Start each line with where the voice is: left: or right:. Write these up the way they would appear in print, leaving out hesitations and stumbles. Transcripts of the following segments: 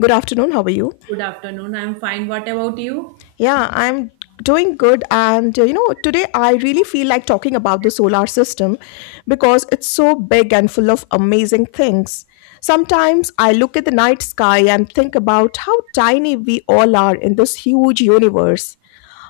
left: Good afternoon. How are you?
right: Good afternoon. I'm fine. What about you?
left: Yeah, I'm doing good. Today I really feel like talking about the solar system because it's so big and full of amazing things. Sometimes I look at the night sky and think about how tiny we all are in this huge universe.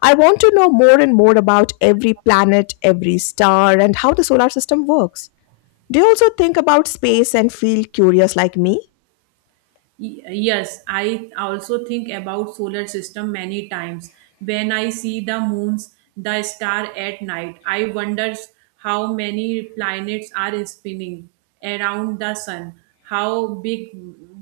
left: I want to know more and more about every planet, every star, and how the solar system works. Do you also think about space and feel curious like me?
right: Yes, I also think about solar system many times. When I see the moons, the star at night, I wonders how many planets are spinning around the sun, how big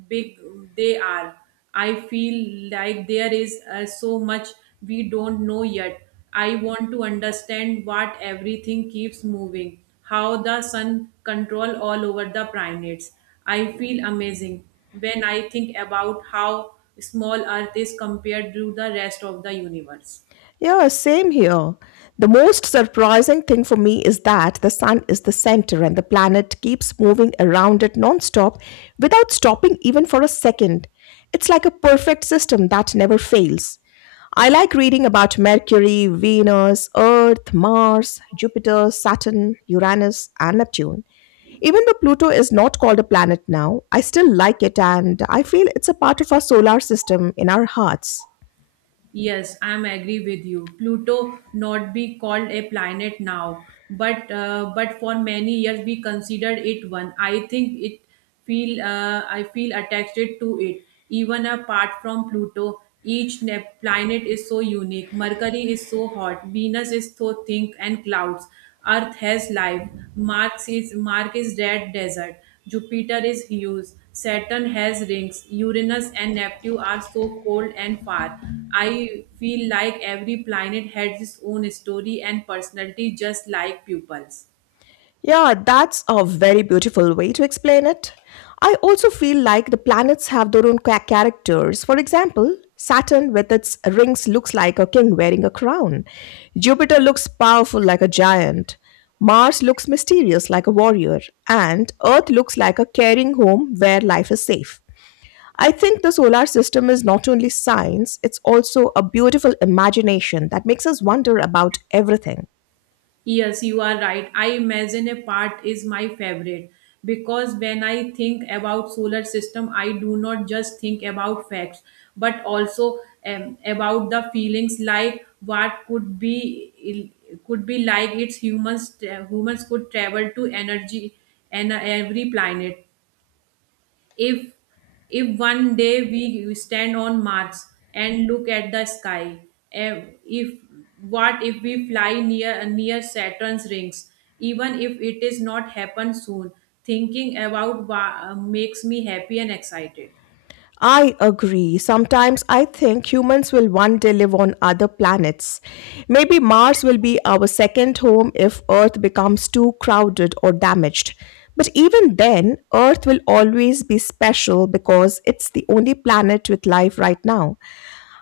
right: big they are. I feel like there is so much we don't know yet. I want to understand what everything keeps moving, how the sun control all over the planets. I feel amazing when I think about how small earth is compared to the rest of the universe.
left: Yeah, same here. The most surprising thing for me is that the sun is the center and the planet keeps moving around it nonstop without stopping even for a second. It's like a perfect system that never fails. I like reading about Mercury, Venus, Earth, Mars, Jupiter, Saturn, Uranus, and Neptune. Even though Pluto is not called a planet now, I still like it and I feel it's a part of our solar system in our hearts.
right: Yes, I'm agree with you. Pluto not be called a planet now, but for many years we considered it one. I think it feel I feel attached to it. Even apart from Pluto, each planet is so unique. Mercury is so hot. Venus is so thick and clouds. Earth has life. Mars is Mark is red desert. Jupiter is huge. Saturn has rings. Uranus and Neptune are so cold and far. I feel like every planet has its own story and personality, just like pupils.
left: Yeah, that's a very beautiful way to explain it. I also feel like the planets have their own characters. For example, Saturn with its rings looks like a king wearing a crown. Jupiter looks powerful like a giant. Mars looks mysterious like a warrior. And Earth looks like a caring home where life is safe. I think the solar system is not only science, it's also a beautiful imagination that makes us wonder about everything.
right: Yes, you are right. I imagine a part is my favorite because when I think about solar system, I do not just think about facts, but also about the feelings, like what could be like its humans could travel to energy and every planet. If if one day we stand on Mars and look at the sky, eh, if what if we fly near Saturn's rings? Even if it is not happen soon, thinking about makes me happy and excited.
left: I agree. Sometimes I think humans will one day live on other planets. Maybe Mars will be our second home if Earth becomes too crowded or damaged. But even then, Earth will always be special because it's the only planet with life right now.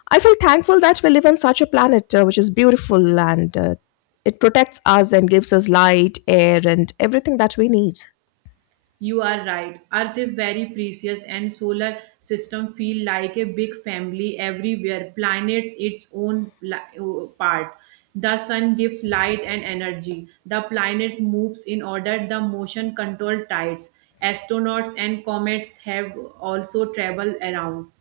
left: I feel thankful that we live on such a planet which is beautiful and it protects us and gives us light, air, and everything that we need.
right: You are right. Earth is very precious and solar system feel like a big family everywhere. Planets its own part. The sun gives light and energy. The planets moves in order the motion control tides. Astronauts and comets have also traveled around.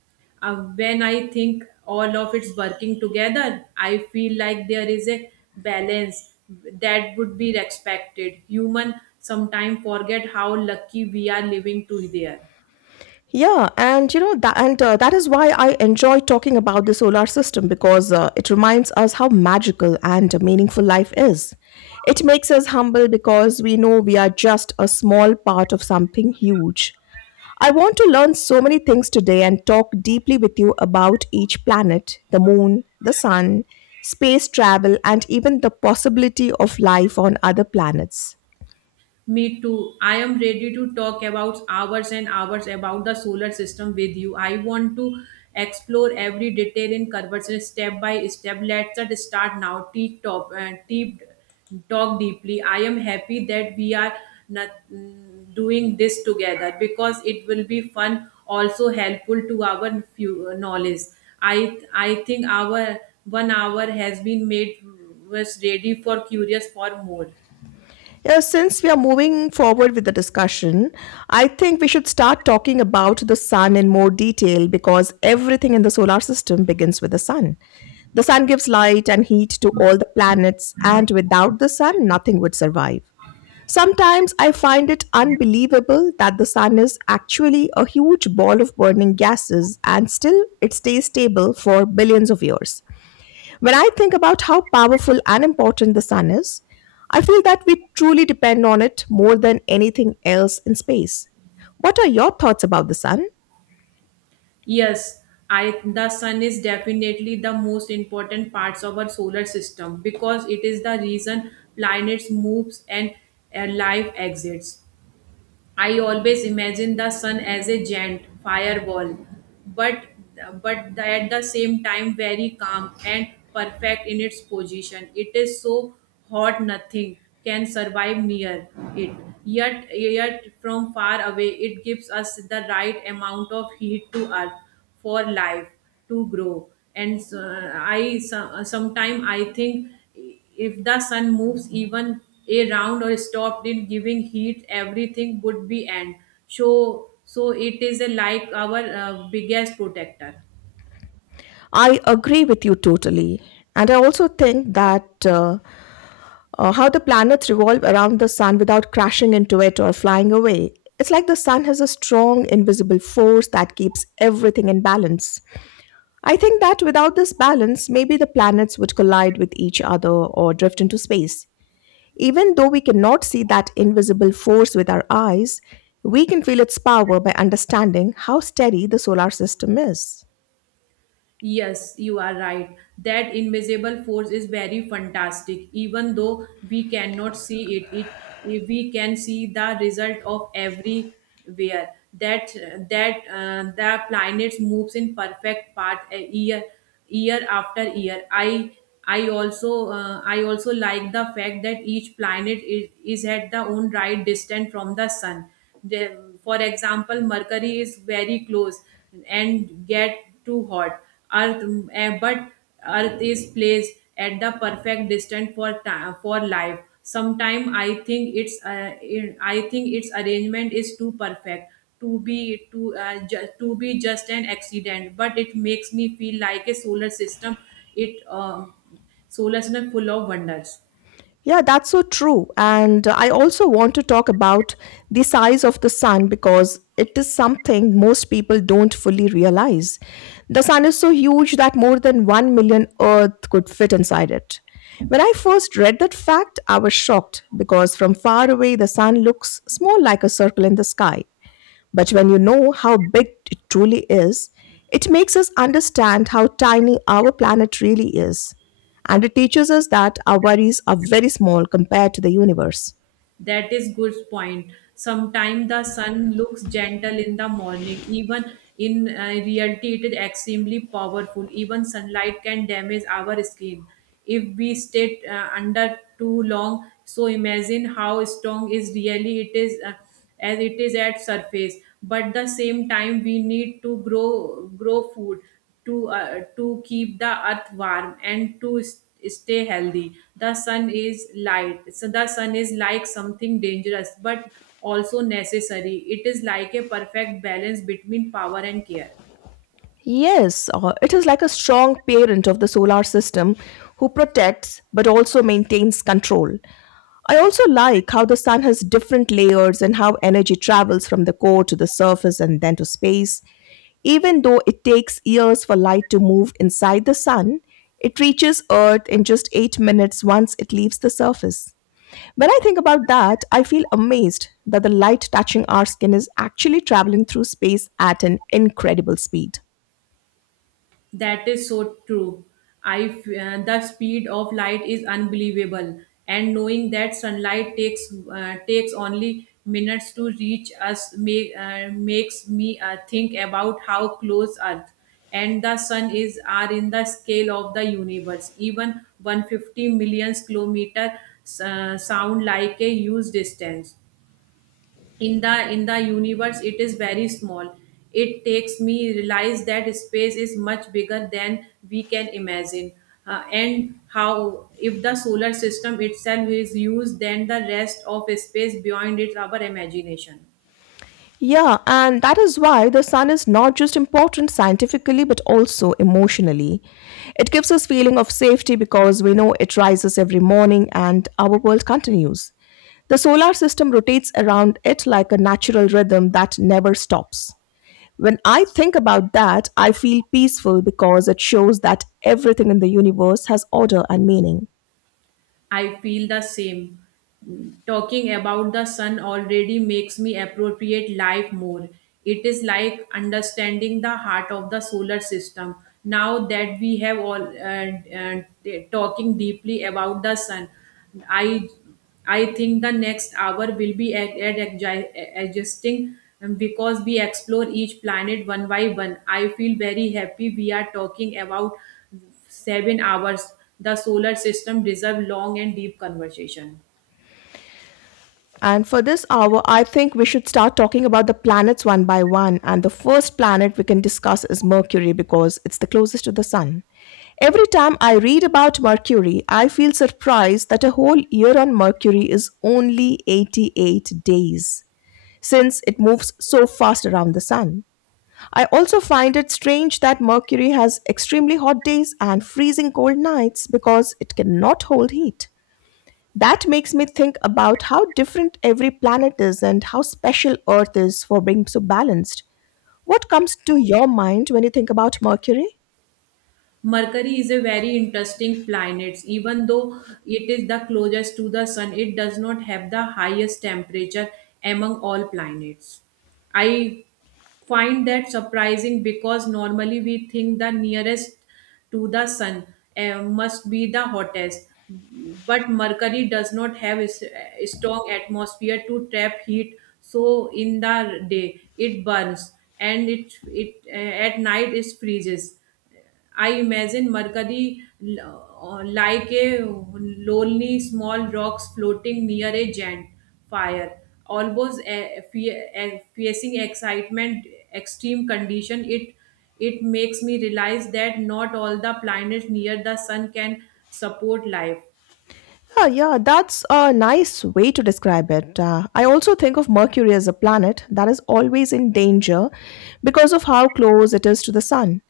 right: When I think all of it's working together, I feel like there is a balance that would be respected. Human sometimes forget how lucky we are living to there.
left: Yeah, and you know that, and that is why I enjoy talking about the solar system because it reminds us how magical and meaningful life is. It makes us humble because we know we are just a small part of something huge. I want to learn so many things today and talk deeply with you about each planet, the moon, the sun, space travel, and even the possibility of life on other planets.
right: Me too. I am ready to talk about hours and hours about the solar system with you. I want to explore every detail in conversation step by step. Let's just start now. Deep top and deep talk deeply. I am happy that we are not doing this together because it will be fun, also helpful to our few knowledge. I think our one hour has been made was ready for curious for more.
left: Yeah, since we are moving forward with the discussion, I think we should start talking about the sun in more detail because everything in the solar system begins with the sun. The sun gives light and heat to all the planets, and without the sun, nothing would survive. Sometimes I find it unbelievable that the sun is actually a huge ball of burning gases and still it stays stable for billions of years. When I think about how powerful and important the sun is, I feel that we truly depend on it more than anything else in space. What are your thoughts about the sun?
right: Yes, I the sun is definitely the most important parts of our solar system because it is the reason planets moves and life exists. I always imagine the sun as a giant fireball, but but at the same time very calm and perfect in its position. It is so hot nothing can survive near it. Yet from far away it gives us the right amount of heat to earth for life to grow. And I sometimes I think if the sun moves even a round or stopped in giving heat everything would be end, so it is a like our biggest protector.
left: I agree with you totally. And I also think that how the planets revolve around the sun without crashing into it or flying away. It's like the sun has a strong invisible force that keeps everything in balance. I think that without this balance, maybe the planets would collide with each other or drift into space. Even though we cannot see that invisible force with our eyes, we can feel its power by understanding how steady the solar system is.
right: Yes, you are right. That invisible force is very fantastic. Even though we cannot see it. We can see the result of everywhere, that that the planets moves in perfect path a year after year. I also like the fact that each planet is at the own right distance from the sun. For example, Mercury is very close and get too hot. But Earth is placed at the perfect distance for time, for life. Sometime I think I think its arrangement is too perfect to be just an accident, but it makes me feel like a it uh, solar system full of wonders.
left: Yeah, that's so true. And I also want to talk about the size of the sun because it is something most people don't fully realize. The sun is so huge that more than 1 million Earth could fit inside it. When I first read that fact, I was shocked because from far away the sun looks small like a circle in the sky. But when you know how big it truly is, it makes us understand how tiny our planet really is. And it teaches us that our worries are very small compared to the universe.
right: That is good point. Sometimes the sun looks gentle in the morning, even in reality it is extremely powerful. Even sunlight can damage our skin if we stay under too long, so imagine how strong is really it is, as it is at surface. But the same time we need to grow food to keep the earth warm and to stay healthy. The sun is light, so the sun is like something dangerous but also necessary. It is like a perfect balance between power and care.
left: Yes, it is like a strong parent of the solar system who protects but also maintains control. I also like how the sun has different layers and how energy travels from the core to the surface and then to space. Even though it takes years for light to move inside the sun, it reaches Earth in just 8 minutes once it leaves the surface. When I think about that, I feel amazed that the light touching our skin is actually traveling through space at an incredible speed.
right: That is so true. The speed of light is unbelievable, and knowing that sunlight takes only minutes to reach us makes me think about how close Earth and the sun is are in the scale of the universe. Even 150 million kilometer sound like a huge distance. In the universe it is very small. It takes me realize that space is much bigger than we can imagine. And how if the solar system itself is used then the rest of space beyond it our imagination.
left: Yeah, and that is why the sun is not just important scientifically but also emotionally. It gives us feeling of safety because we know it rises every morning and our world continues. The solar system rotates around it like a natural rhythm that never stops. When I think about that, I feel peaceful because it shows that everything in the universe has order and meaning.
right: I feel the same. Talking about the sun already makes me appropriate life more. It is like understanding the heart of the solar system. Now that we have all talking deeply about the sun, I I think the next hour will be adjusting, because we explore each planet one by one. I feel very happy we are talking about 7 hours, the solar system deserves long and deep conversation.
left: And for this hour, I think we should start talking about the planets one by one. And the first planet we can discuss is Mercury because it's the closest to the Sun. Every time I read about Mercury, I feel surprised that a whole year on Mercury is only 88 days, since it moves so fast around the Sun. I also find it strange that Mercury has extremely hot days and freezing cold nights because it cannot hold heat. That makes me think about how different every planet is and how special Earth is for being so balanced. What comes to your mind when you think about Mercury?
right: Mercury is a very interesting planet. Even though it is the closest to the sun, it does not have the highest temperature among all planets. I find that surprising because normally we think the nearest to the sun must be the hottest. But Mercury does not have a strong atmosphere to trap heat, so in the day it burns and it at night it freezes. I imagine Mercury like a lonely small rocks floating near a giant fire, almost a facing excitement, extreme condition. It makes me realize that not all the planets near the sun can support life.
left: Yeah, yeah, that's a nice way to describe it. I also think of Mercury as a planet that is always in danger because of how close it is to the Sun.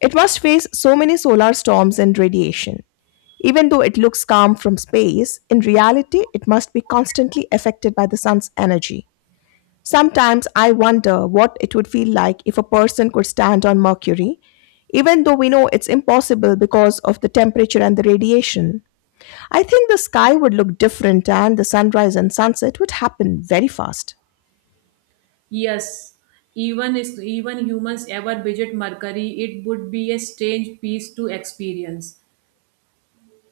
left: It must face so many solar storms and radiation. Even though it looks calm from space, in reality, it must be constantly affected by the Sun's energy. Sometimes I wonder what it would feel like if a person could stand on Mercury, even though we know it's impossible because of the temperature and the radiation. I think the sky would look different and the sunrise and sunset would happen very fast.
right: Yes, even humans ever visit Mercury, it would be a strange piece to experience.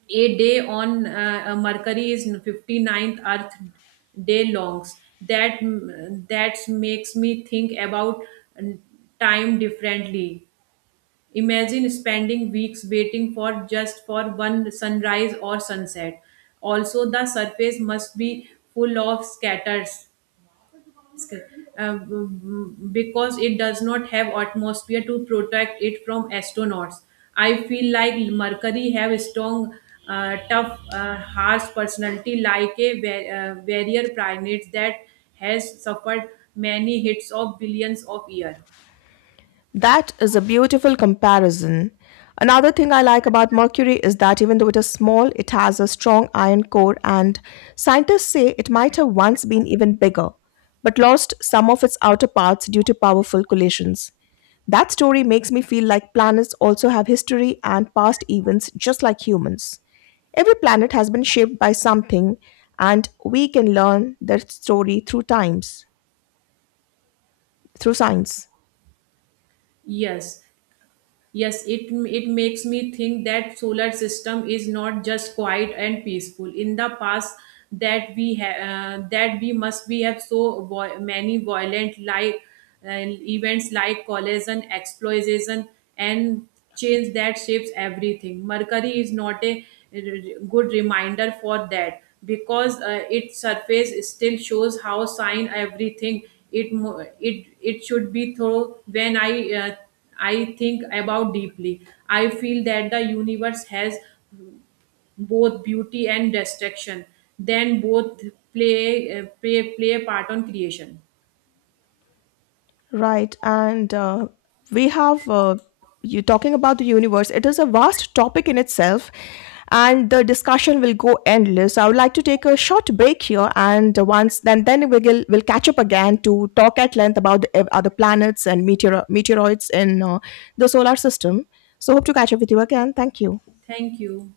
right: A day on mercury is 59th earth day longs that makes me think about mm, time differently. Imagine spending weeks waiting for just for one sunrise or sunset. Also the surface must be full of scatters sky, because it does not have atmosphere to protect it from astronauts. I feel like Mercury have strong, tough, harsh personality like a barrier planet that has suffered many hits of billions of years.
left: That is a beautiful comparison. Another thing I like about Mercury is that even though it is small, it has a strong iron core, and scientists say it might have once been even bigger, but lost some of its outer parts due to powerful collisions. That story makes me feel like planets also have history and past events just like humans. Every planet has been shaped by something, and we can learn their story through times, through science.
right: Yes, yes, it makes me think that solar system is not just quiet and peaceful. In the past, that we must be have so many violent, like uh, events like collision, explosion, and change that shapes everything. Mercury is not a good reminder for that because its surface still shows how sign everything it mo- it should be through when I. I think about deeply. I feel that the universe has both beauty and destruction. Then both play a part on creation.
left: Right. We have, uh, you talking about the universe, it is a vast topic in itself, and the discussion will go endless. I would like to take a short break here, and once then, we'll catch up again to talk at length about the other planets and meteoroids in the solar system. So, hope to catch up with you again. Thank you.
right: Thank you.